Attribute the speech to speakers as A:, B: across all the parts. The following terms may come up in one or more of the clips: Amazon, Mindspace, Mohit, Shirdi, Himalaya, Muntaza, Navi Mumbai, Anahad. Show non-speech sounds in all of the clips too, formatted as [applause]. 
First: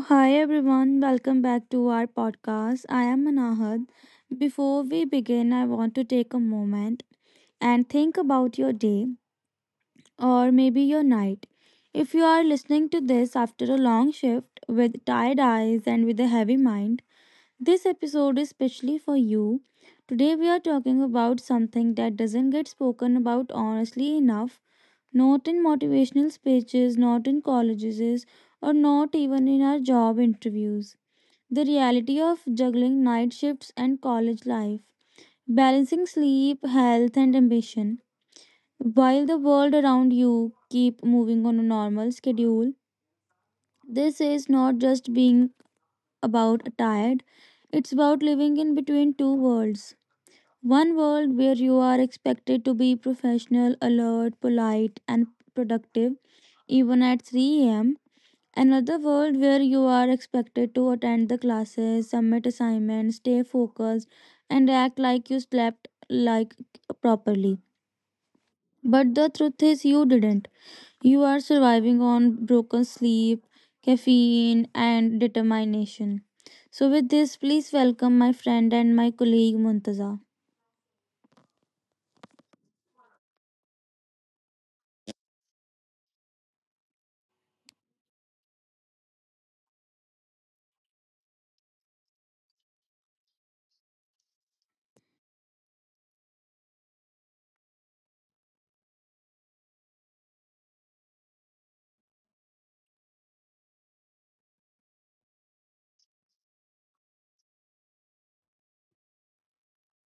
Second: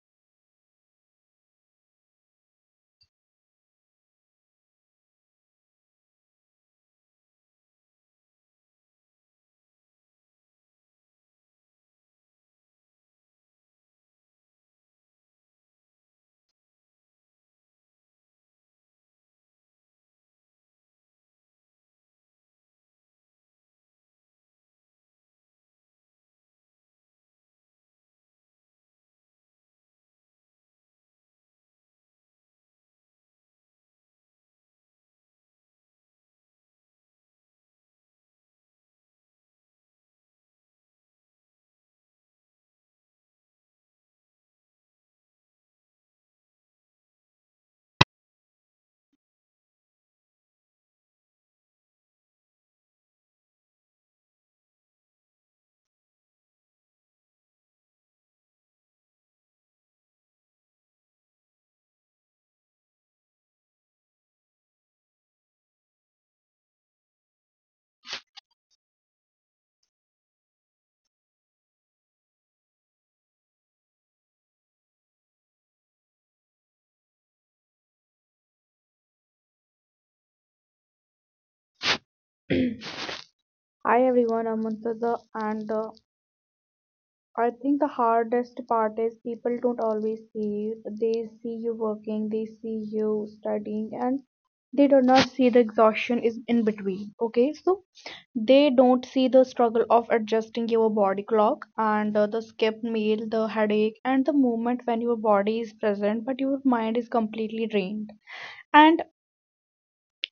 A: hi everyone, welcome back to our podcast. I am Anahad. Before we begin, I want to take a moment and think about your day or maybe your night. If you are listening to this after a long shift with tired eyes and with a heavy mind, this episode is specially for you. Today, we are talking about something that doesn't get spoken about honestly enough, not in motivational speeches, not in colleges, or not even in our job interviews. The reality of juggling night shifts and college life, balancing sleep, health, and ambition. While the world around you keep moving on a normal schedule, this is not just being about tired, it's about living in between two worlds. One world where you are expected to be professional, alert, polite, and productive even at 3 a.m. Another world where you are expected to attend the classes, submit assignments, stay focused, and act like you slept like properly. But the truth is you didn't. You are surviving on broken sleep, caffeine, and determination. So with this, please welcome my friend and my colleague Muntaza.
B: Hi everyone, I'm Murtaza, and I think the hardest part is people don't always see you. They see you working, they see you studying, and they do not see the exhaustion is in between. Okay, so they don't see the struggle of adjusting your body clock and the skipped meal, the headache, and the moment when your body is present but your mind is completely drained. And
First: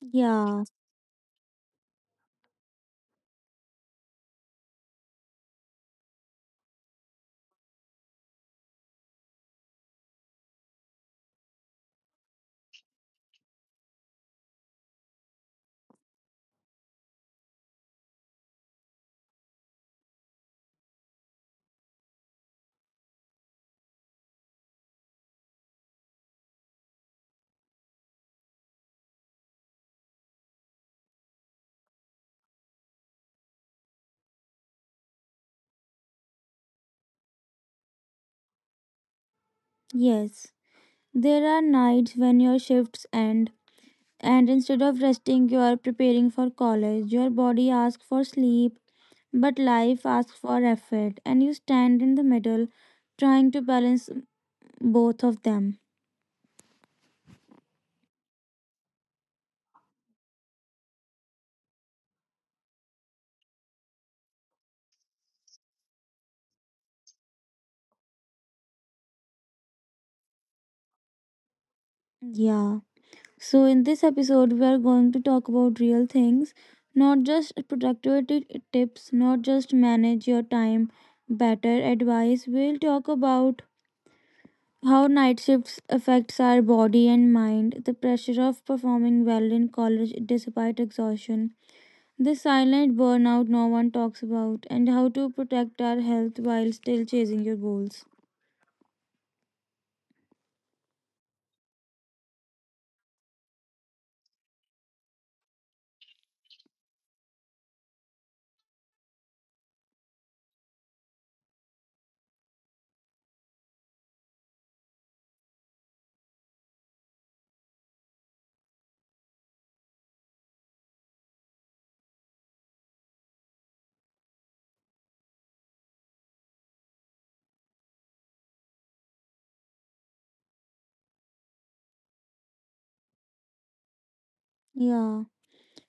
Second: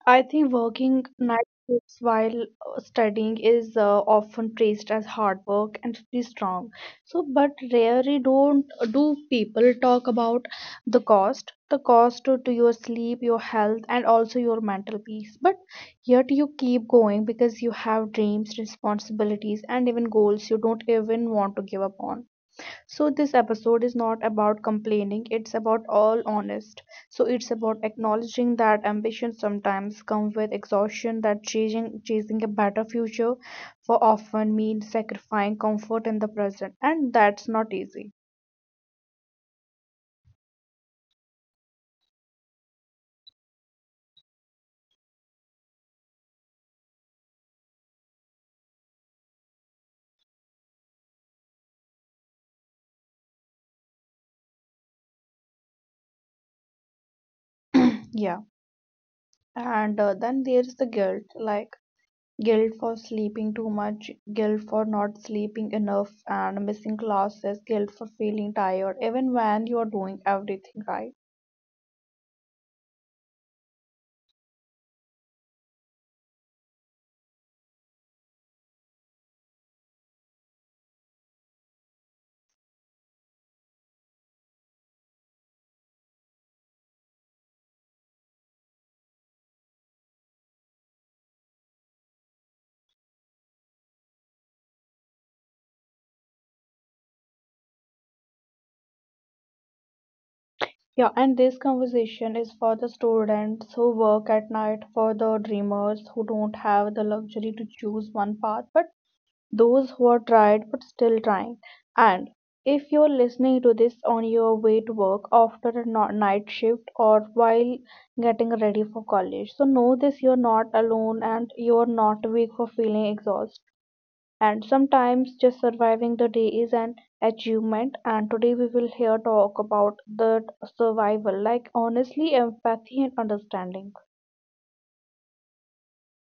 B: I think
A: Yeah,
B: working night shifts while studying is often praised as hard work and be strong. So, but rarely don't do people talk about the cost to your sleep, your health, and also your mental peace. But yet you keep going because you have dreams, responsibilities, and even goals you don't even want to give up on. So this episode is not about complaining, it's about all honest. So it's about acknowledging that ambition sometimes comes with exhaustion, that chasing a better future for often means sacrificing comfort in the present, and that's not easy.
A: yes. There are nights when your shifts end and instead of resting you are preparing for college. Your body asks for sleep. But life asks for effort, and you stand in the middle trying to balance both of them.
B: [clears throat] Yeah. And then there's the guilt, like guilt for sleeping too much, guilt for not sleeping enough and missing classes, guilt for feeling tired even when you are doing everything right.
A: Yeah. So, in this episode, we are going to talk about real things, not just productivity tips, not just manage your time better advice. We'll talk about how night shifts affects our body and mind, the pressure of performing well in college despite exhaustion, the silent burnout no one talks about, and how to protect our health while still chasing your goals.
B: Yeah, and this conversation is for the students who work at night, for the dreamers who don't have the luxury to choose one path, but those who are tired but still trying. And if you're listening to this on your way to work after a night shift or while getting ready for college, so know this, you're not alone and you're not weak for feeling exhausted, and sometimes just surviving the day is an achievement, and today we will here talk about the survival like honestly empathy and understanding.
A: Yeah.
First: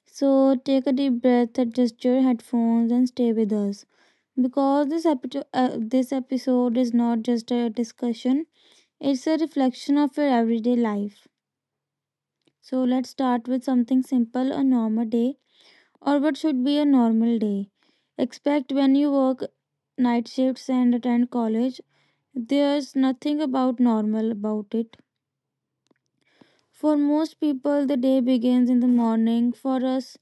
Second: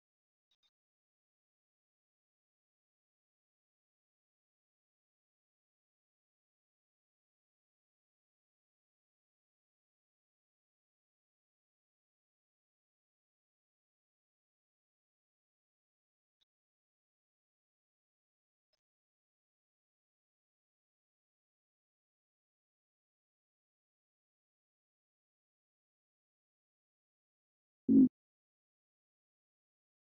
A: So take a deep breath, adjust your headphones, and stay with us. Because this, this episode is not just a discussion, it's a reflection of your everyday life. So let's start with something simple, a normal day, or what should be a normal day. Expect when you work night shifts and attend college, there's nothing about normal about it. For most people, the day begins in the morning. For us,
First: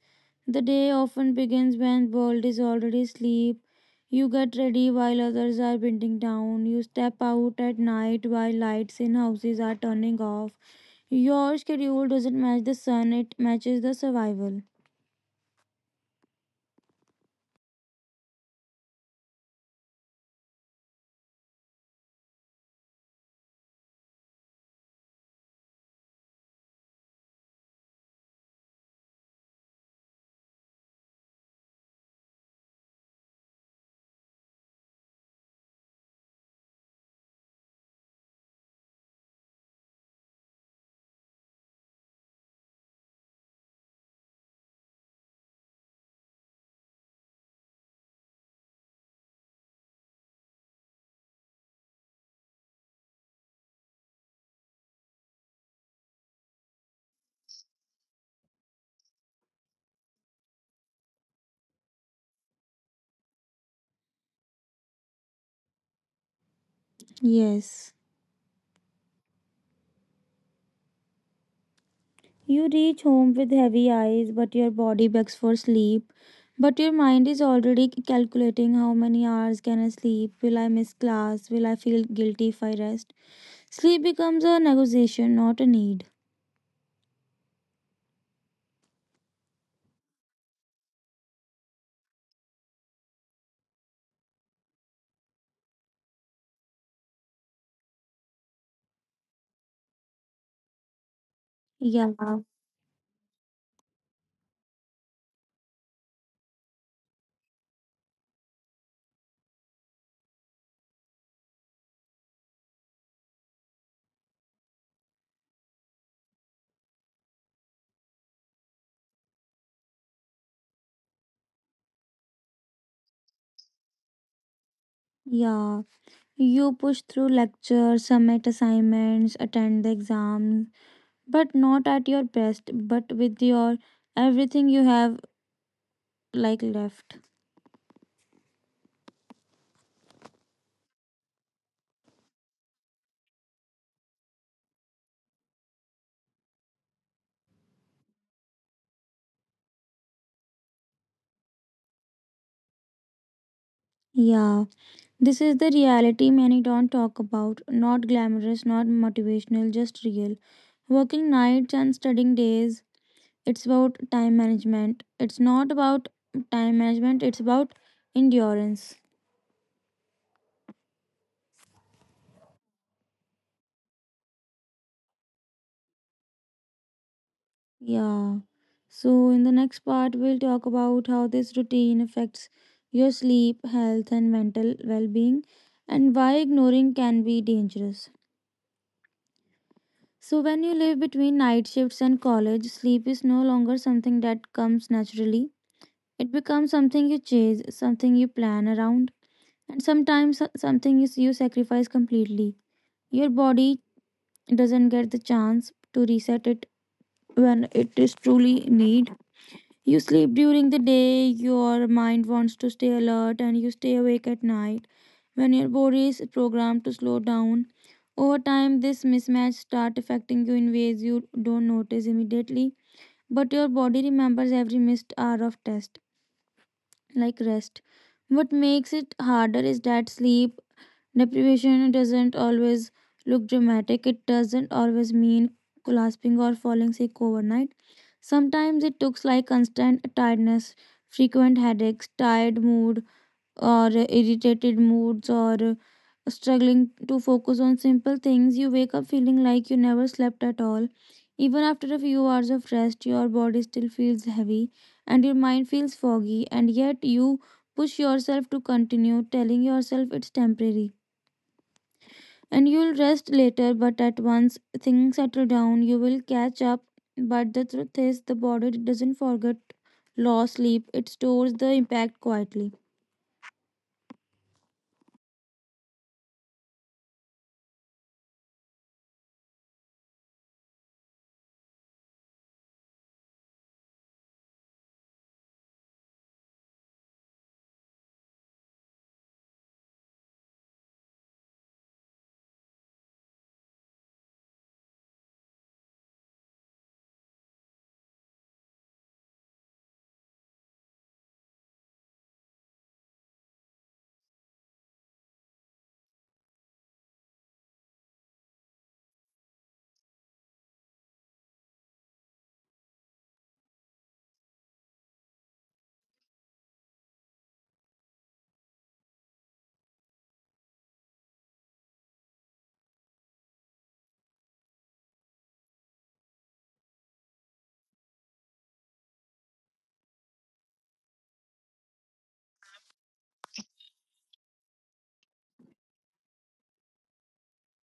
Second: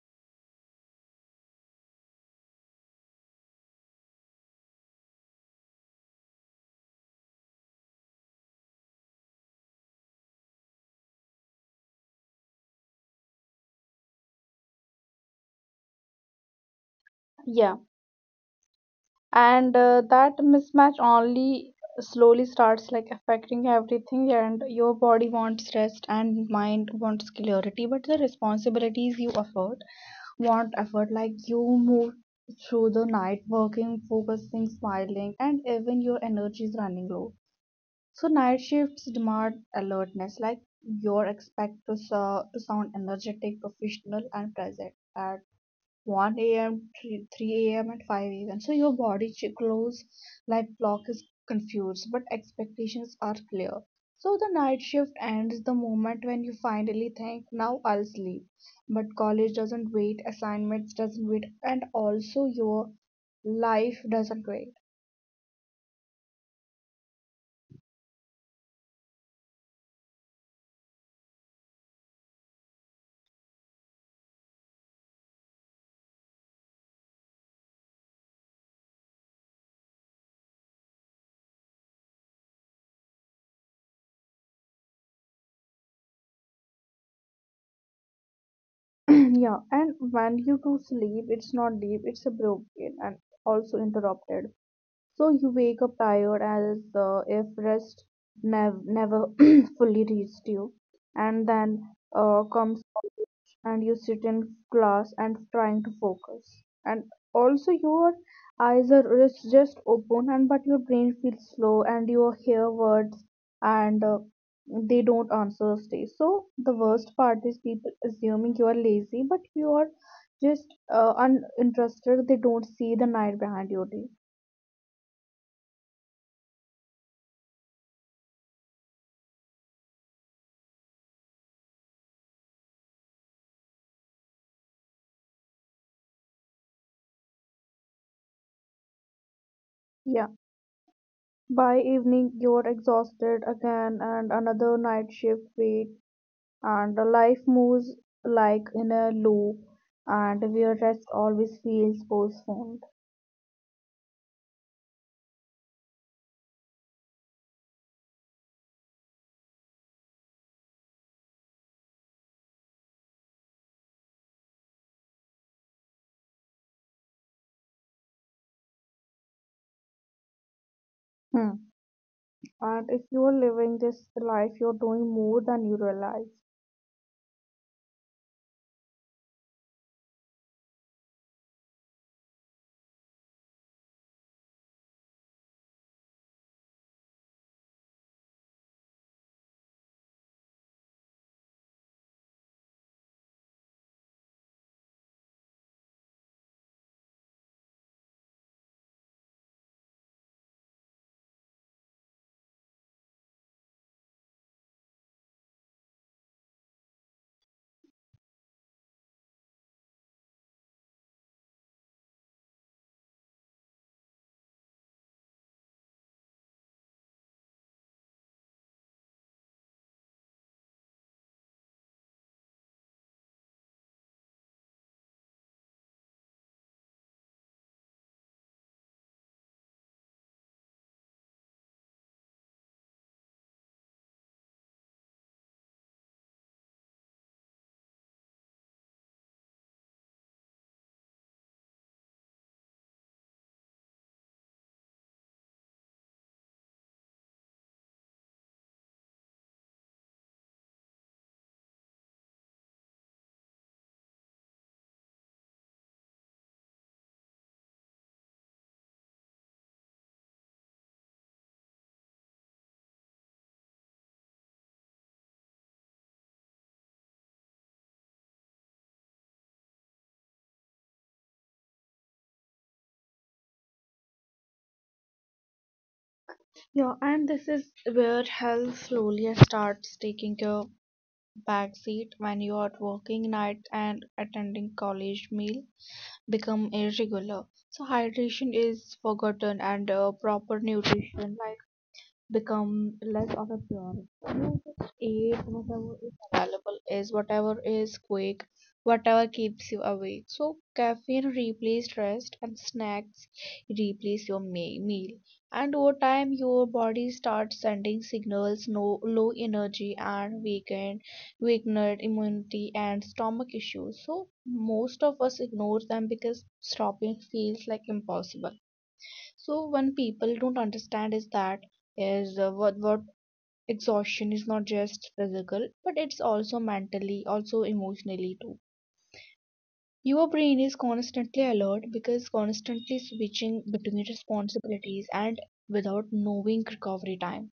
A: the day often begins when world is already asleep. You get ready while others are winding down. You step out at night while lights in houses are turning off. Your schedule doesn't match the sun, it matches the survival.
B: Yeah, and that mismatch only slowly starts like affecting everything, and your body wants rest and mind wants clarity but the responsibilities you afford want effort, like you move through the night working focusing smiling and even your energy is running low. So night shifts demand alertness, like you're expected to, so, to sound energetic, professional, and present at 1 a.m., 3 a.m., and 5 a.m. So your close like clock is confused, but expectations are clear. So the night shift ends the moment when you finally think, now I'll sleep. But college doesn't wait, assignments doesn't wait, and also your life doesn't wait.
A: Yes. You reach home with heavy eyes, but your body begs for sleep. But your mind is already calculating how many hours can I sleep? Will I miss class? Will I feel guilty if I rest? Sleep becomes a negotiation, not a need.
B: [clears throat] Yeah, and when you do sleep it's not deep, it's a broken and also interrupted, so you wake up tired as if rest never [clears throat] fully reached you. And then
A: Yeah,
B: comes college and you sit in class and trying to focus. And also your eyes are just open and but your brain feels slow and you hear words and they don't answer stay. So the worst part is people assuming you are lazy but you are just uninterested. They don't see the night behind your day.
A: yeah. You push through lectures, submit assignments, attend the exam, but not at your best, but with your everything you have like left.
B: Yeah. By evening you're exhausted again and another night shift wait, and the life moves like in a loop and where rest always feels postponed.
A: Yeah, this is the reality many don't talk about. Not glamorous, not motivational, just real. Working nights and studying days. It's about time management. It's not about time management, it's about endurance.
B: Hmm. And if you're living this life you're doing more than you realize.
A: Yeah. So, in the next part, we'll talk about how this routine affects your sleep, health, and mental well being, and why ignoring can be dangerous. So, when you live between night shifts and college, sleep is no longer something that comes naturally. It becomes something you chase, something you plan around, and sometimes something you sacrifice completely. Your body doesn't get the chance to reset it when it is truly need. You sleep during the day, your mind wants to stay alert, and you stay awake at night when your body is programmed to slow down. Over time, this mismatch starts affecting you in ways you don't notice immediately, but your body remembers every missed hour of test, like rest. What makes it harder is that sleep deprivation doesn't always look dramatic. It doesn't always mean collapsing or falling sick overnight. Sometimes it looks like constant tiredness, frequent headaches, tired mood, or irritated moods, or struggling to focus on simple things. You wake up feeling like you never slept at all. Even after a few hours of rest, your body still feels heavy and your mind feels foggy, and yet you push yourself to continue, telling yourself it's temporary. And you'll rest later, but at once things settle down, you will catch up. But the truth is, the body doesn't forget. Low sleep, it stores the impact quietly.
B: Yeah, and this is where health slowly starts taking a backseat when you are working nights and attending college meal become irregular. So hydration is forgotten and proper nutrition like become less of a priority. You just eat whatever is available, is whatever is quick, whatever keeps you awake. So caffeine replaces rest, and snacks replace your meal. And over time, your body starts sending signals: no low energy and weakened immunity and stomach issues. So most of us ignore them because stopping feels like impossible, so when people don't understand is that is what exhaustion is not just physical but it's also mentally also emotionally too. Your brain is constantly alert because constantly switching between responsibilities and without knowing recovery time.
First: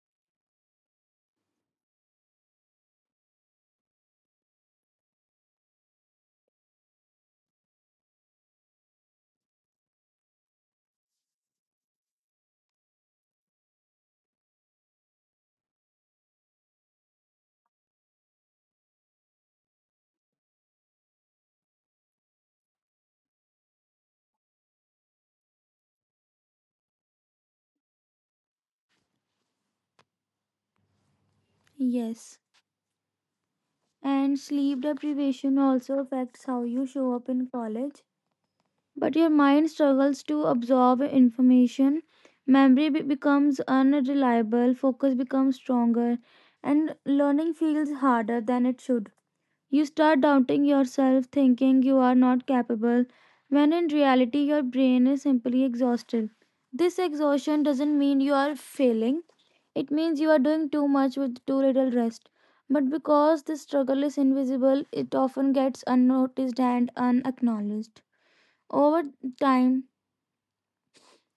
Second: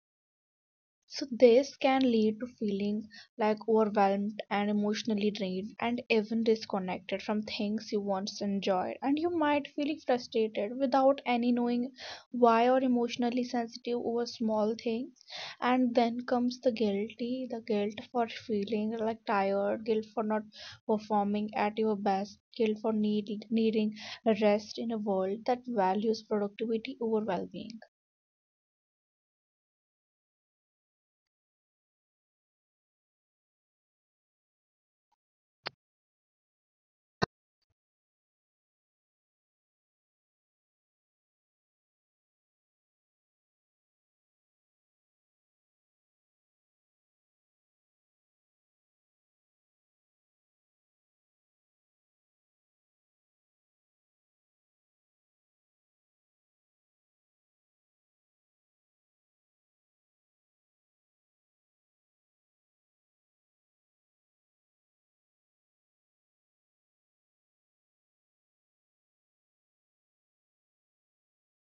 B: So this can lead to feeling like overwhelmed and emotionally drained and even disconnected from things you once enjoyed, and you might feel frustrated without any knowing why or emotionally sensitive over small things, and then comes the guilty, the guilt for feeling like tired, guilt for not performing at your best, guilt for needing rest in a world that values productivity over well-being.
A: Yes. And sleep deprivation also affects how you show up in college. But your mind struggles to absorb information. Memory becomes unreliable, focus becomes stronger, and learning feels harder than it should. You start doubting yourself, thinking you are not capable, when in reality, your brain is simply exhausted. This exhaustion doesn't mean you are failing, it means you are doing too much with too little rest. But because this struggle is invisible, it often gets unnoticed and unacknowledged. Over time,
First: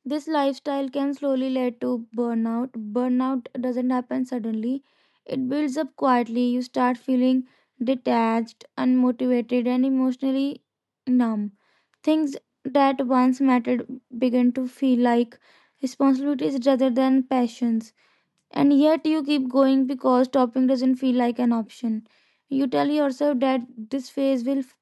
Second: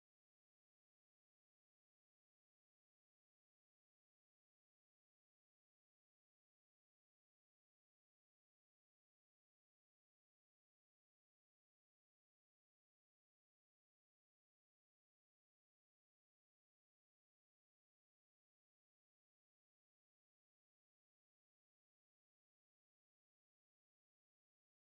A: this lifestyle can slowly lead to burnout. Burnout doesn't happen suddenly, it builds up quietly. You start feeling detached, unmotivated, and emotionally numb. Things that once mattered begin to feel like responsibilities rather than passions, and yet you keep going because stopping doesn't feel like an option. You tell yourself that this phase will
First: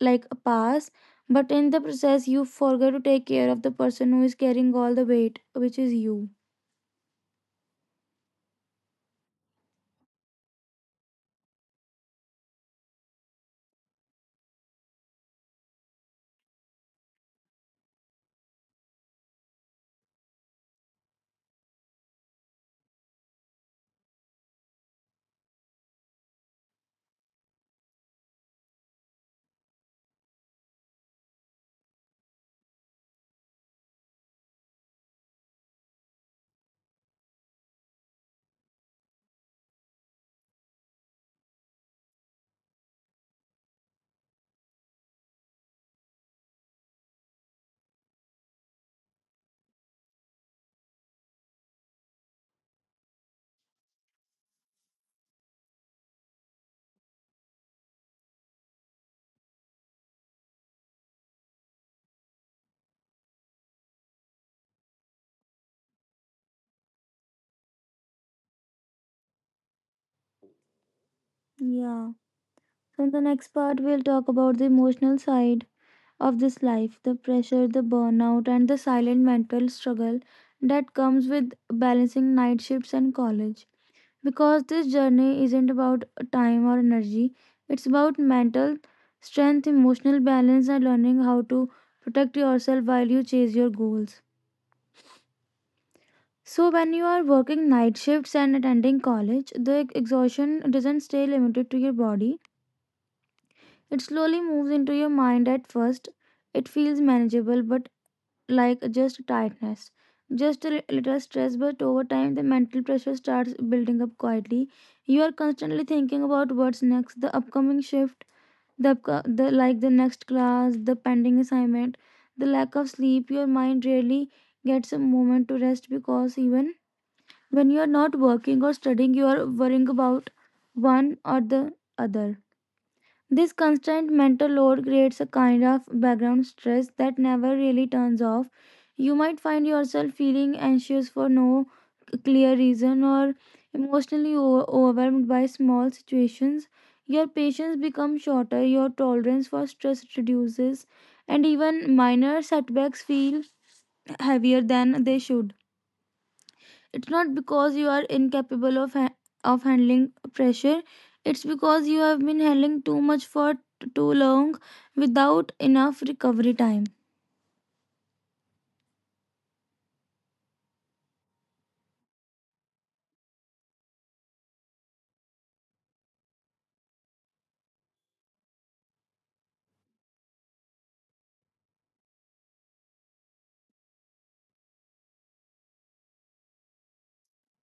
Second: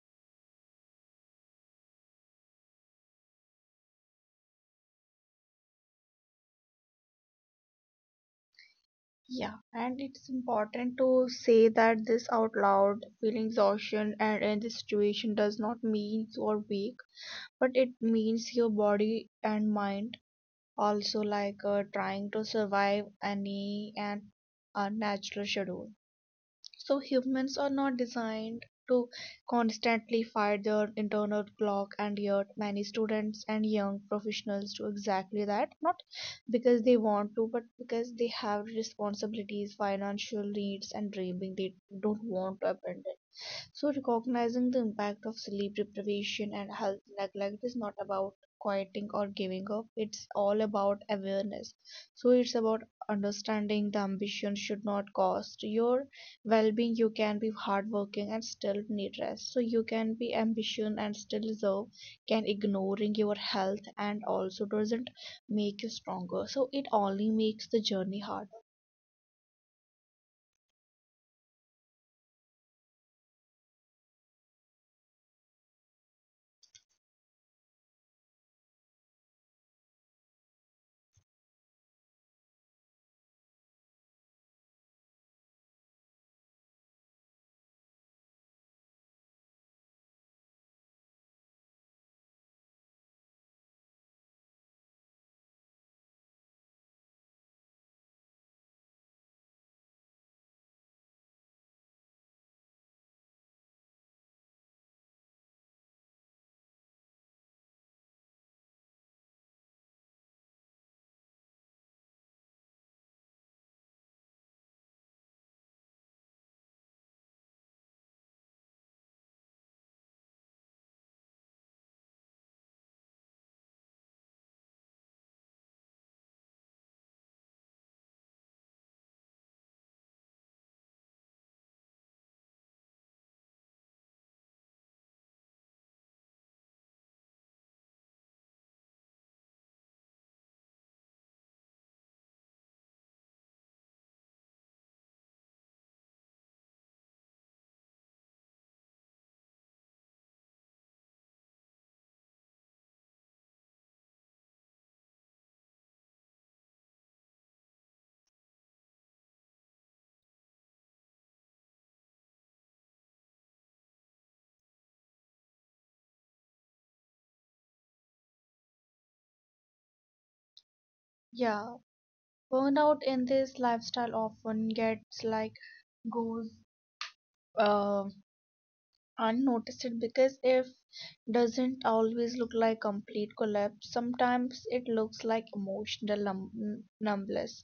A: like pass, but in the process you forget to take care of the person who is carrying all the weight, which is you.
B: Yeah, and it's important to say that this out loud. Feeling exhaustion and in this situation does not mean you're weak, but it means your body and mind also trying to survive any and unnatural schedule. So humans are not designed to constantly fight their internal clock, and yet many students and young professionals do exactly that, not because they want to but because they have responsibilities, financial needs, and dreaming they don't want to abandon. So, recognizing the impact of sleep deprivation and health neglect is not about quieting or giving up, it's all about awareness. So, it's about understanding the ambition should not cost your well being. You can be hardworking and still need rest. So, you can be ambitious and still deserve, can ignoring your health and also doesn't make you stronger. So, it only makes the journey harder.
A: Yeah. So in the next part we'll talk about the emotional side of this life, the pressure, the burnout, and the silent mental struggle that comes with balancing night shifts and college, because this journey isn't about time or energy, it's about mental strength, emotional balance, and learning how to protect yourself while you chase your goals. So, when you are working night shifts and attending college, the exhaustion doesn't stay limited to your body. It slowly moves into your mind at first. It feels manageable, but like just tiredness, just a li- little stress, but over time the mental pressure starts building up quietly. You are constantly thinking about what's next, the upcoming shift, the next class, the pending assignment, the lack of sleep. Your mind rarely gets a moment to rest because even when you are not working or studying, you are worrying about one or the other. This constant mental load creates a kind of background stress that never really turns off. You might find yourself feeling anxious for no clear reason or emotionally overwhelmed by small situations. Your patience becomes shorter, your tolerance for stress reduces, and even minor setbacks feel heavier than they should. It's not because you are incapable of handling pressure, it's because you have been handling too much for too long without enough recovery time.
B: Yeah, burnout in this lifestyle often gets like goes uh, unnoticed it because if doesn't always look like complete collapse, sometimes it looks like emotional numbness,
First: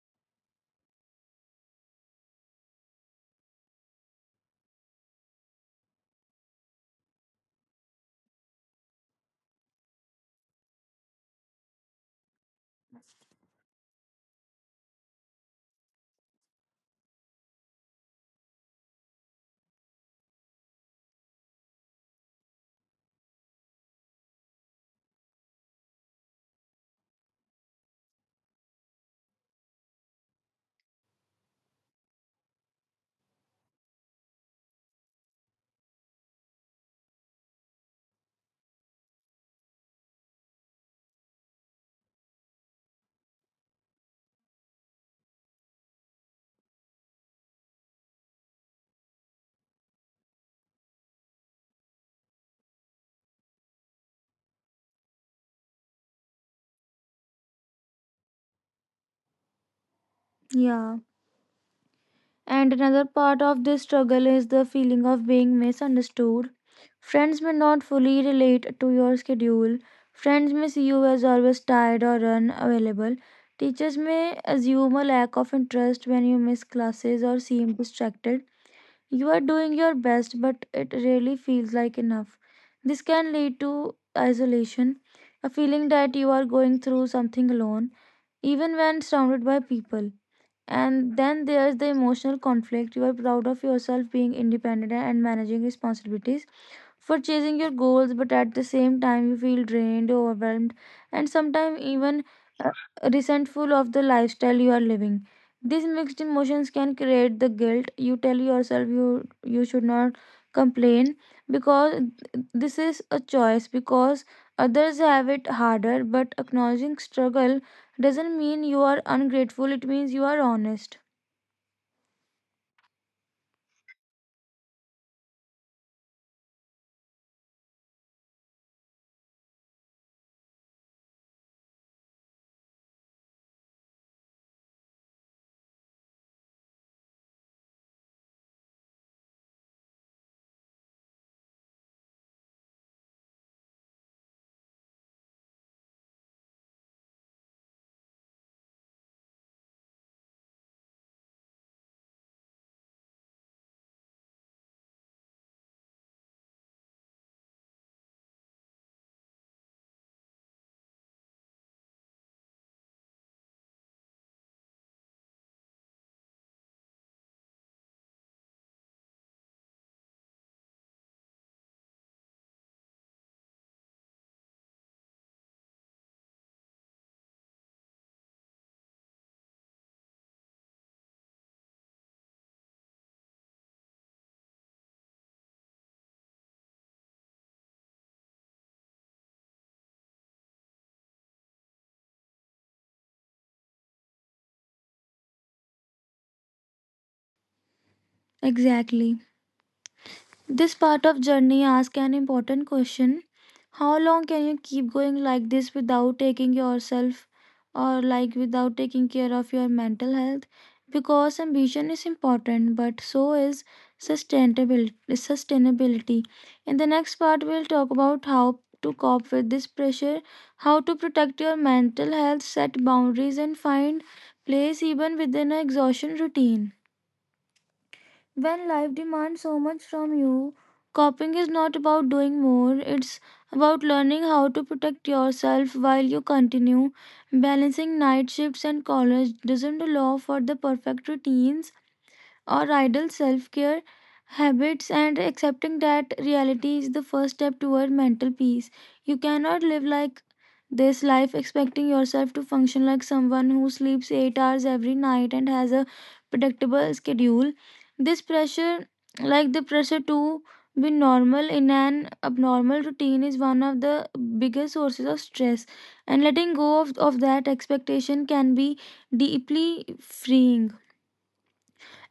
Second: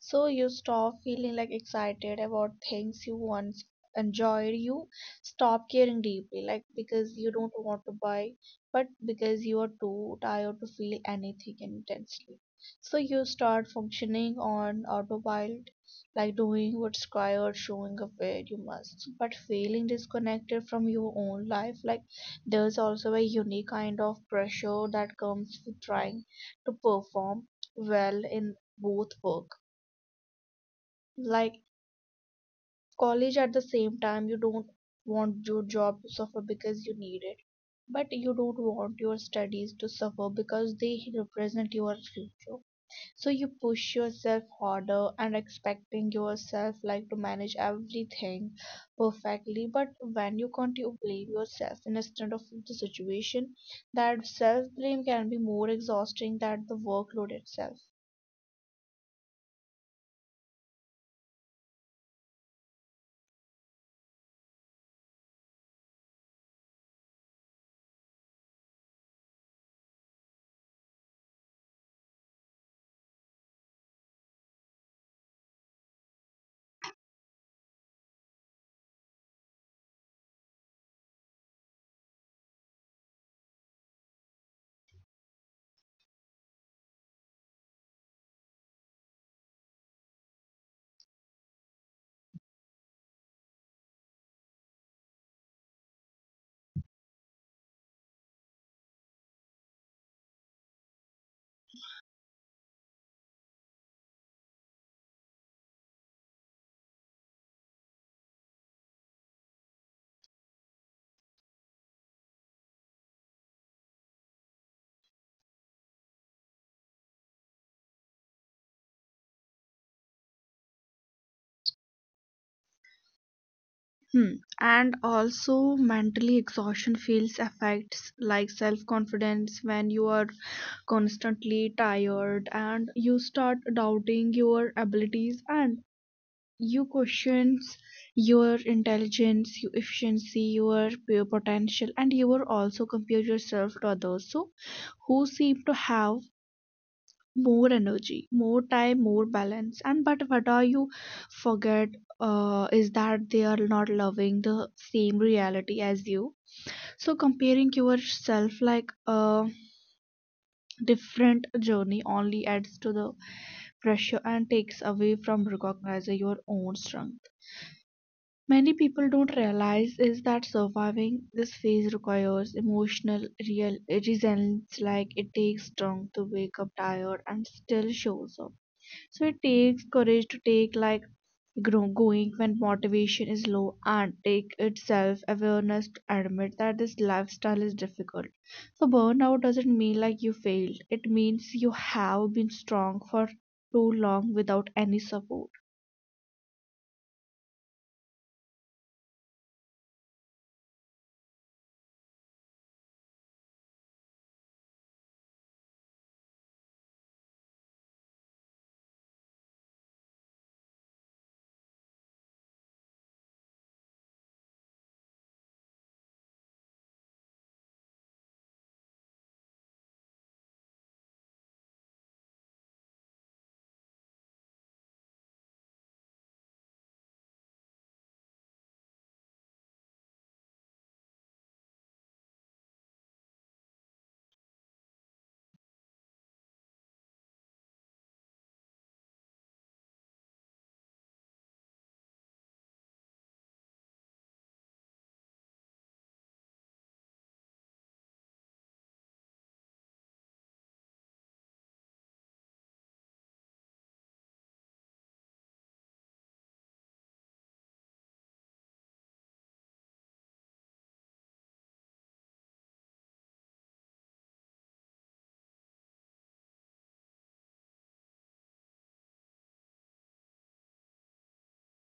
B: so you stop feeling like excited about things you once enjoyed, you stop caring deeply like because you don't want to buy but because you are too tired to feel anything intensely, so you start functioning on autopilot, like doing what's required showing up where you must but feeling disconnected from your own life. Like there's also a unique kind of pressure that comes with trying to perform well in both work like college at the same time, you don't want your job to suffer because you need it but you don't want your studies to suffer because they represent your future, so you push yourself harder and expecting yourself like to manage everything perfectly, but when you continue blame yourself instead of the situation, that self blame can be more exhausting than the workload itself.
A: Yeah, and another part of this struggle is the feeling of being misunderstood. Friends may not fully relate to your schedule, friends may see you as always tired or unavailable, teachers may assume a lack of interest when you miss classes or seem distracted. You are doing your best, but it really feels like enough. This can lead to isolation, a feeling that you are going through something alone, even when surrounded by people. And then there's the emotional conflict. You are proud of yourself being independent and managing responsibilities for chasing your goals, but at the same time, you feel drained, overwhelmed, and sometimes even resentful of the lifestyle you are living. These mixed emotions can create the guilt. You tell yourself you should not complain because this is a choice, because others have it harder, but acknowledging struggle doesn't mean you are ungrateful, it means you are honest.
B: Hmm. And also, mentally exhaustion feels affects like self confidence when you are constantly tired, and you start doubting your abilities and you questions your intelligence your efficiency your potential, and you will also compare yourself to others so who seem to have more energy more time more balance and but what are you forget is that they are not loving the same reality as you, so comparing yourself like a different journey only adds to the pressure and takes away from recognizing your own strength. Many people don't realize is that surviving this phase requires emotional real resilience, like it takes strength to wake up tired and still shows up. So it takes courage to take like grow, going when motivation is low, and take its self awareness to admit that this lifestyle is difficult. So burnout doesn't mean like you failed. It means you have been strong for too long without any support.
A: Exactly. This part of journey asks an important question. How long can you keep going like this without taking yourself or like without taking care of your mental health? Because ambition is important, but so is sustainability. In the next part we'll talk about how to cope with this pressure, how to protect your mental health, set boundaries and find place even within an exhaustion routine. When life demands so much from you, coping is not about doing more, it's about learning how to protect yourself while you continue. Balancing night shifts and college doesn't allow for the perfect routines or idle self care habits, and accepting that reality is the first step toward mental peace. You cannot live like this life expecting yourself to function like someone who sleeps 8 hours every night and has a predictable schedule. This pressure, like the pressure to be normal in an abnormal routine, is one of the biggest sources of stress, and letting go of that expectation can be deeply freeing.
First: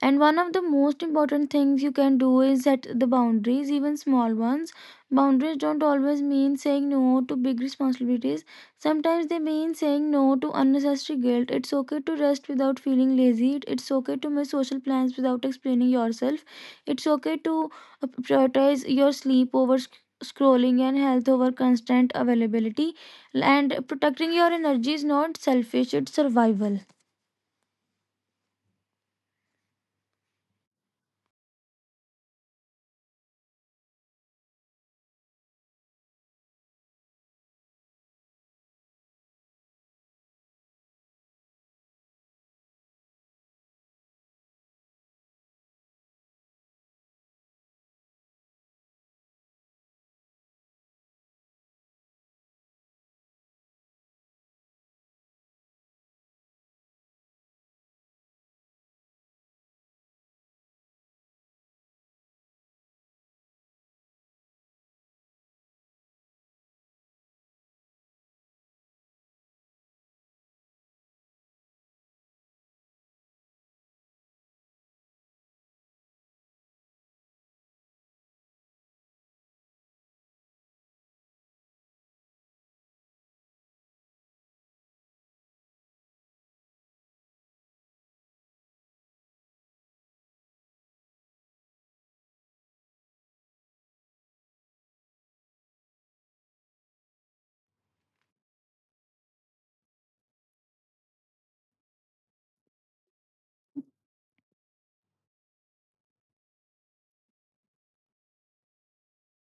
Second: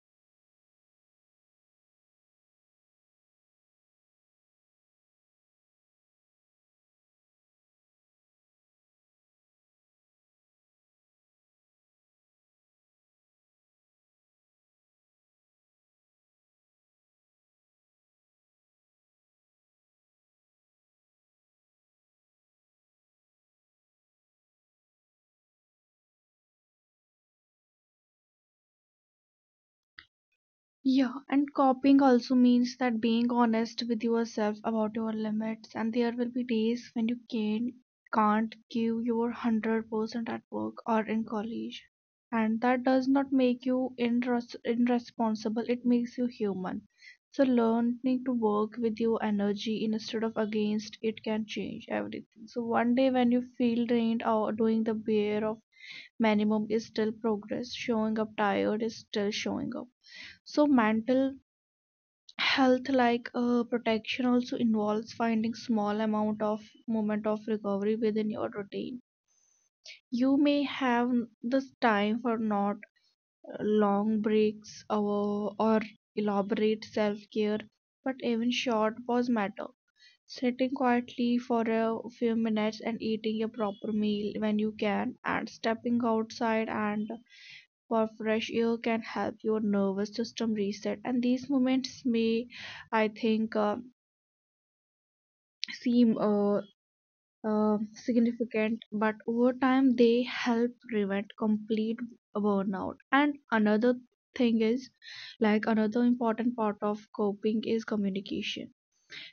A: And one of the most important things you can do is set the boundaries, even small ones. Boundaries don't always mean saying no to big responsibilities. Sometimes they mean saying no to unnecessary guilt. It's okay to rest without feeling lazy. It's okay to miss social plans without explaining yourself. It's okay to prioritize your sleep over scrolling and health over constant availability. And protecting your energy is not selfish, it's survival.
B: Yeah, and copying also means that being honest with yourself about your limits, and there will be days when can't give your 100% at work or in college. And that does not make you irresponsible, it makes you human. So, learning to work with your energy instead of against it can change everything. So, one day when you feel drained or doing the bare of minimum is still progress, showing up tired is still showing up, so mental health protection also involves finding small amount of moment of recovery within your routine. You may have this time for not long breaks or elaborate self-care but even short pause matter, sitting quietly for a few minutes and eating a proper meal when you can and stepping outside and for fresh air can help your nervous system reset, and these moments may I think seem significant, but over time they help prevent complete burnout. And another thing is, like, another important part of coping is communication,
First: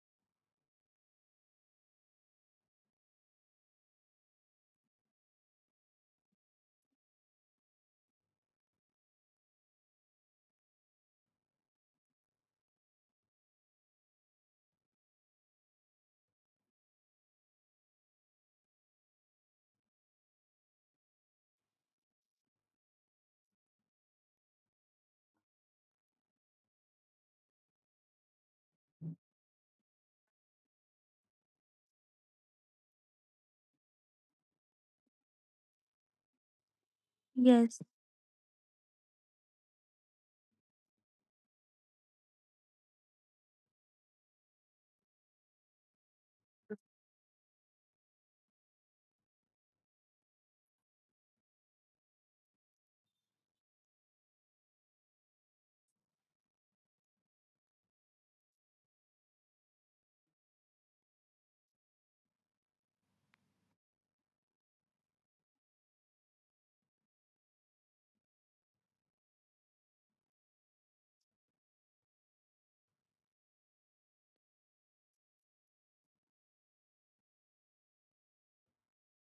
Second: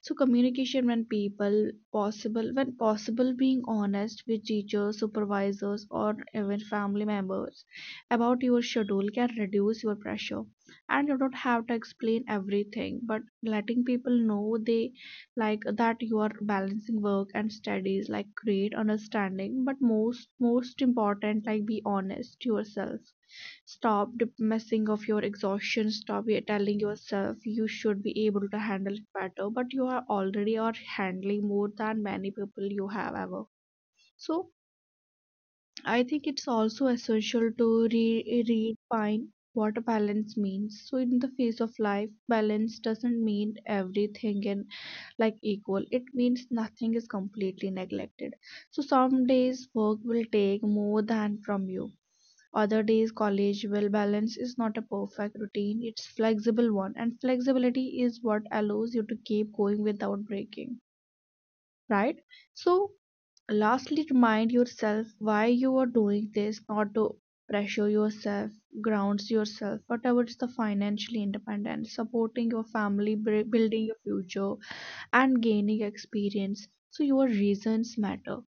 B: so communication when people possible, when possible being honest with teachers supervisors or even family members about your schedule can reduce your pressure, and you don't have to explain everything but letting people know they like that you are balancing work and studies like create understanding, but most important like be honest to yourself. Stop messing of your exhaustion. Stop telling yourself you should be able to handle it better, but you are already are handling more than many people you have ever. So I think it's
A: Yes.
B: also essential to redefine what a balance means. So in the face of life, balance doesn't mean everything and like equal. It means nothing is completely neglected. So some days work will take more than from you, other days college, well balance is not a perfect routine, it's flexible one, and flexibility is what allows you to keep going without breaking, right? So lastly remind yourself why you are doing this, not to pressure yourself, grounds yourself, whatever is the financially independent, supporting your family, building your future, and gaining experience, so your reasons matter.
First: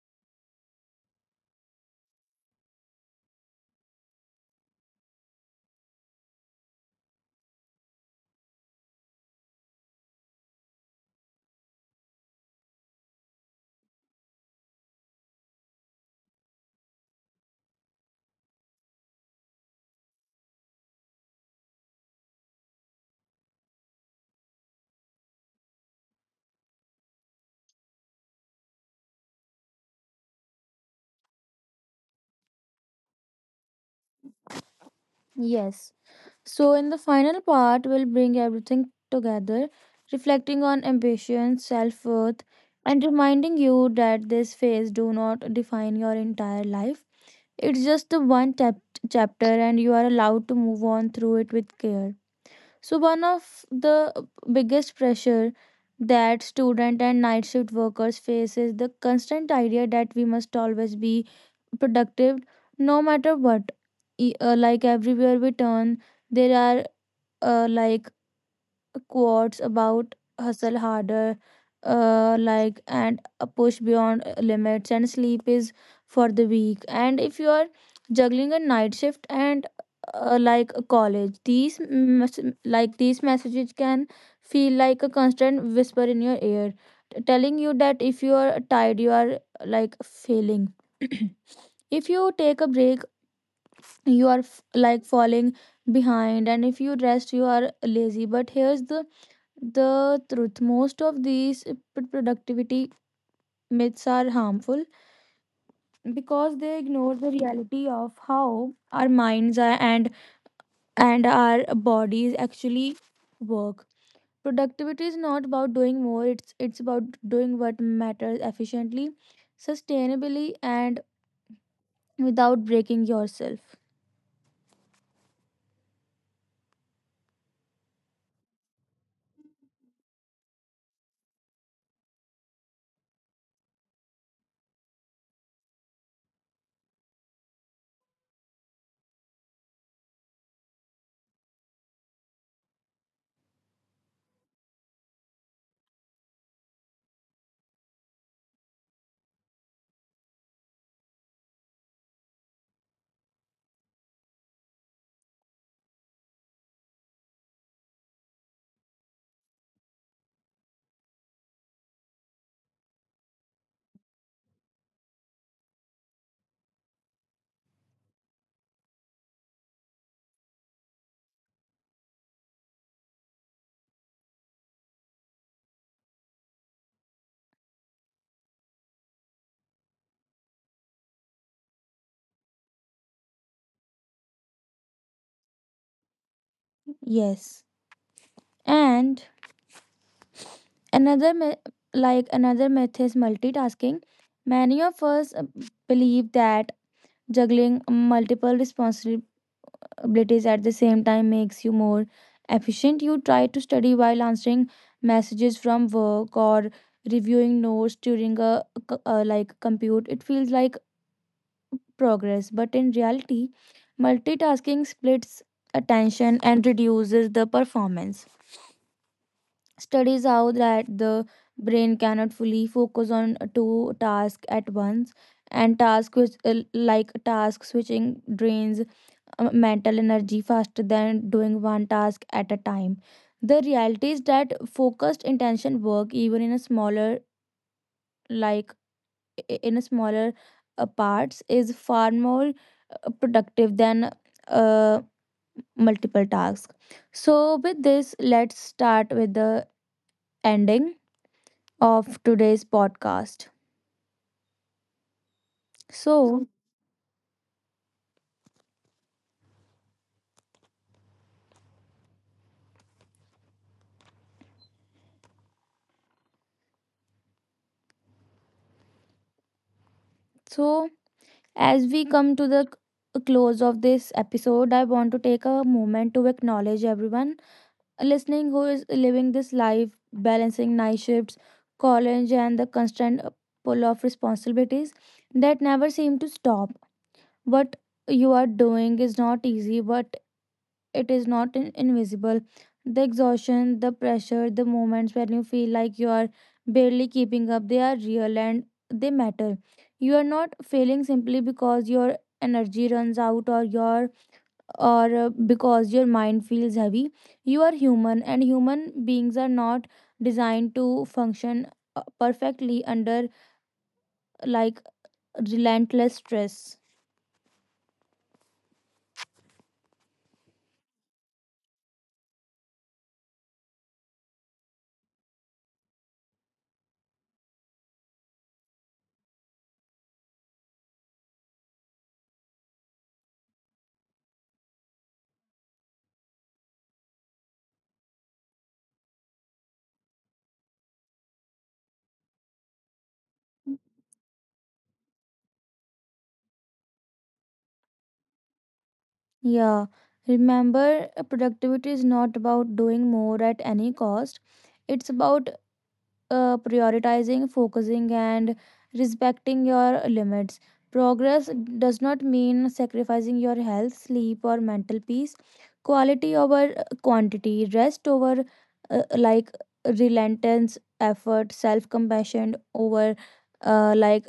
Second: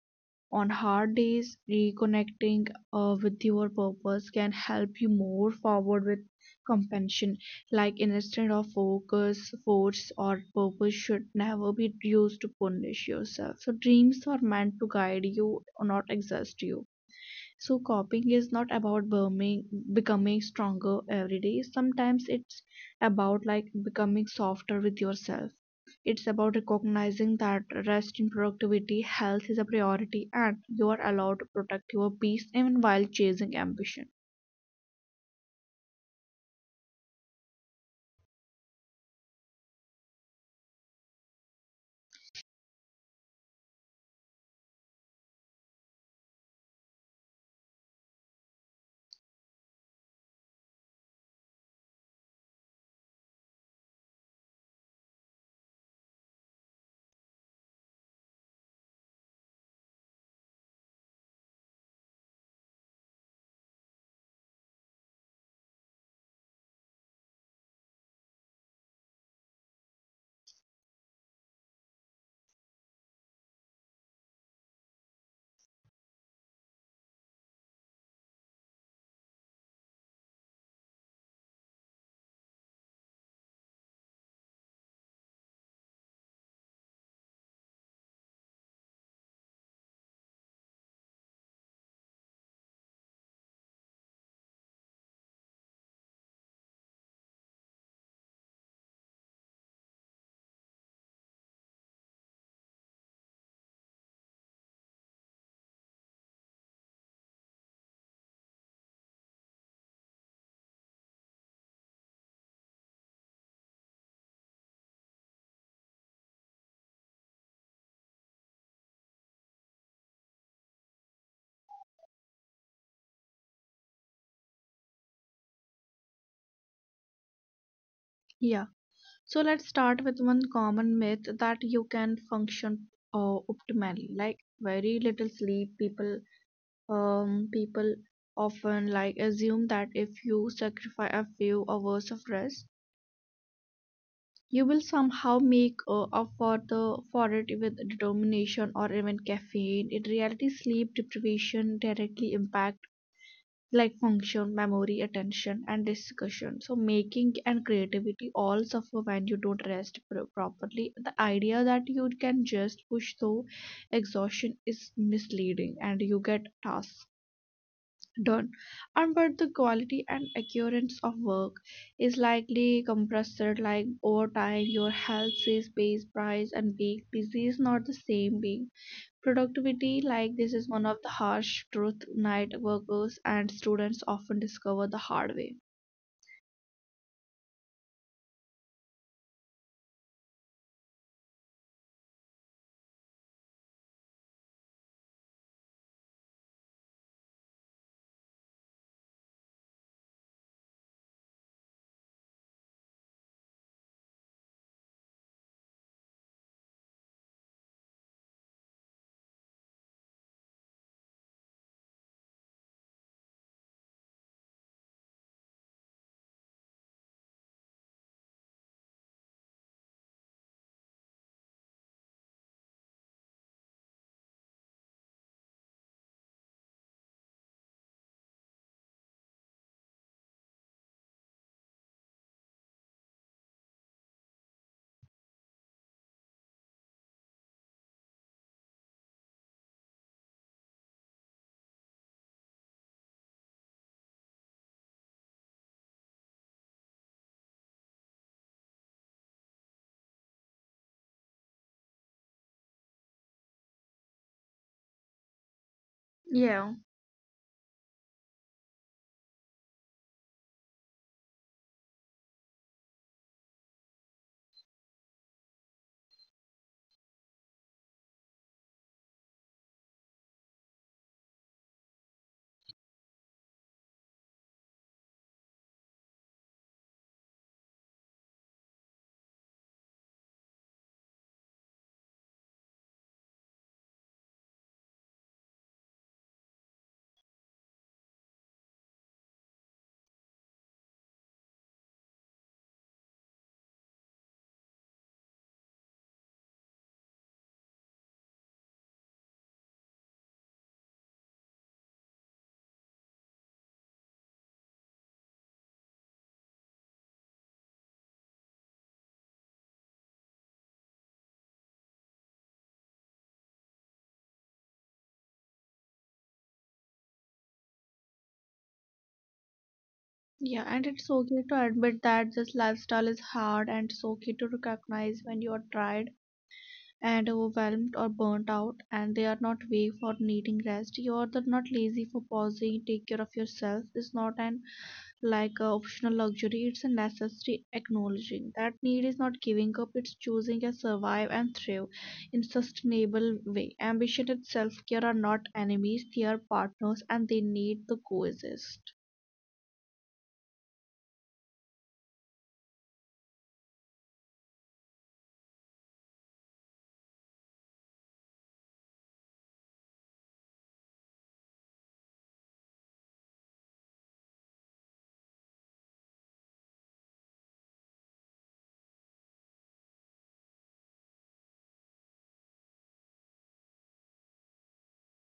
B: On hard days reconnecting with your purpose can help you move forward with compassion, like instead of focus force or purpose should never be used to punish yourself, so dreams are meant to guide you not exhaust you. So coping is not about becoming stronger every day, sometimes it's about like becoming softer with yourself. It's about recognizing that rest in productivity, health is a priority, and you are allowed to protect your peace even while chasing ambition.
A: Yes. So, in the final part, we'll bring everything together, reflecting on ambition, self worth, and reminding you that this phase do not define your entire life. It's just the one chapter, and you are allowed to move on through it with care. So, one of the biggest pressure that student and night shift workers face is the constant idea that we must always be productive, no matter what. Like everywhere we turn, there are uh, like quotes about hustle harder, and a push beyond limits, and sleep is for the weak. And if you are juggling a night shift and a college, these these messages can feel like a constant whisper in your ear, telling you that if you are tired, you are like failing. [clears throat] If you take a break, you are falling behind, and if you rest, you are lazy. But here's the truth. Most of these productivity myths are harmful because they ignore the reality of how our minds are and our bodies actually work. Productivity is not about doing more, it's about doing what matters efficiently, sustainably, and without breaking yourself.
B: Yeah, so let's start with one common myth that you can function optimally, like very little sleep. People often like assume that if you sacrifice a few hours of rest you will somehow make up for the for it with determination or even caffeine. In reality, sleep deprivation directly impact like function, memory, attention, and discussion. So making and creativity all suffer when you don't rest properly. The idea that you can just push through exhaustion is misleading, and you get tasks done, and but the quality and accuracy of work is likely compressed. Like over time, your health is base price, and being busy is not the same being productivity. Like this is one of the harsh truth night workers and students often discover the hard way.
A: Yes. And Another me- like another myth is multitasking. Many of us believe that juggling multiple responsibilities at the same time makes you more efficient. You try to study while answering messages from work or reviewing notes during a, compute. It feels like progress, but in reality, multitasking splits attention and reduces the performance. Studies how that the brain cannot fully focus on two tasks at once, and task which like task switching drains mental energy faster than doing one task at a time. The reality is that focused intention work, even in a smaller, like in a smaller parts, is far more productive than uh, multiple tasks. So with this, let's start with the ending of today's podcast.
B: Yeah.
A: So, so, as we come to the close of this episode, I want to take a moment to acknowledge everyone listening who is living this life, balancing night shifts, college, and the constant pull of responsibilities that never seem to stop. What you are doing is not easy, but it is not invisible. The exhaustion, the pressure, the moments when you feel like you are barely keeping up, they are real and they matter. You are not failing simply because your energy runs out or your, or because your mind feels heavy. You are human, and human beings are not designed to function perfectly under like relentless stress.
B: Yeah, and it's okay to admit that this lifestyle is hard, and it's okay to recognize when you are tired and overwhelmed or burnt out, and they are not weak for needing rest, you are not lazy for pausing, take care of yourself is not an like a optional luxury, it's a necessary acknowledging that need is not giving up, it's choosing a survive and thrive in sustainable way. Ambition and self-care are not enemies, they are partners and they need to coexist.
A: Yeah, remember, productivity is not about doing more at any cost. It's about prioritizing, focusing, and respecting your limits. Progress does not mean sacrificing your health, sleep, or mental peace. Quality over quantity, rest over uh, like relentless effort, self compassion over uh, like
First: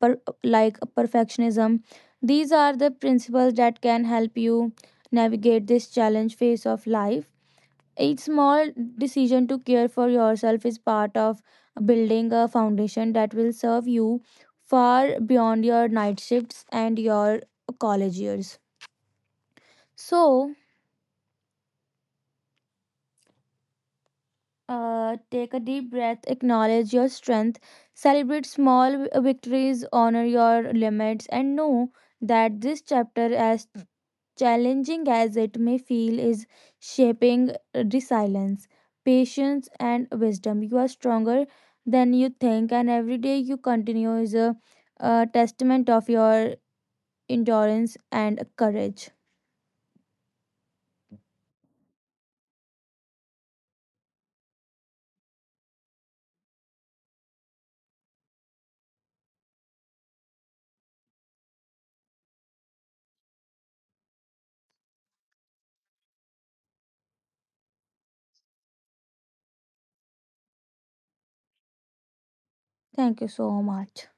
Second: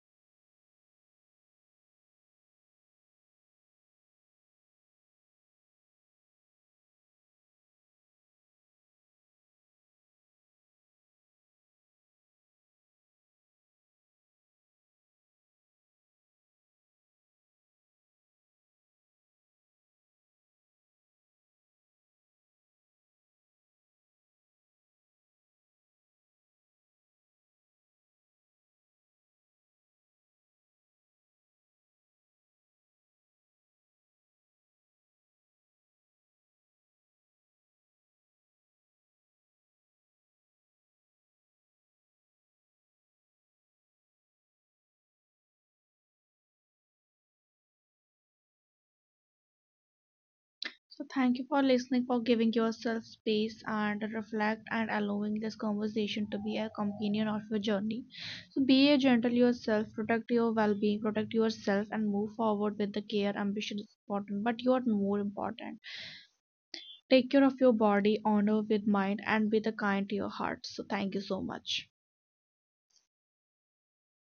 A: per, perfectionism. These are the principles that can help you navigate this challenge phase of life. Each small decision to care for yourself is part of building a foundation that will serve you far beyond your night shifts and your college years. So, take a deep breath, acknowledge your strength, celebrate small victories, honor your limits, and know that this chapter has challenging as it may feel, is shaping resilience, patience, and wisdom. You are stronger than you think, and every day you continue is a testament of your endurance and courage.
B: So, thank you for listening, for giving yourself space and reflect, and allowing this conversation to be a companion of your journey. So, be a gentle yourself, protect your well being, protect yourself, and move forward with the care. Ambition is important, but you are more important. Take care of your body, honor with mind, and be the kind to your heart. So, thank you so much.
A: Thank you so much.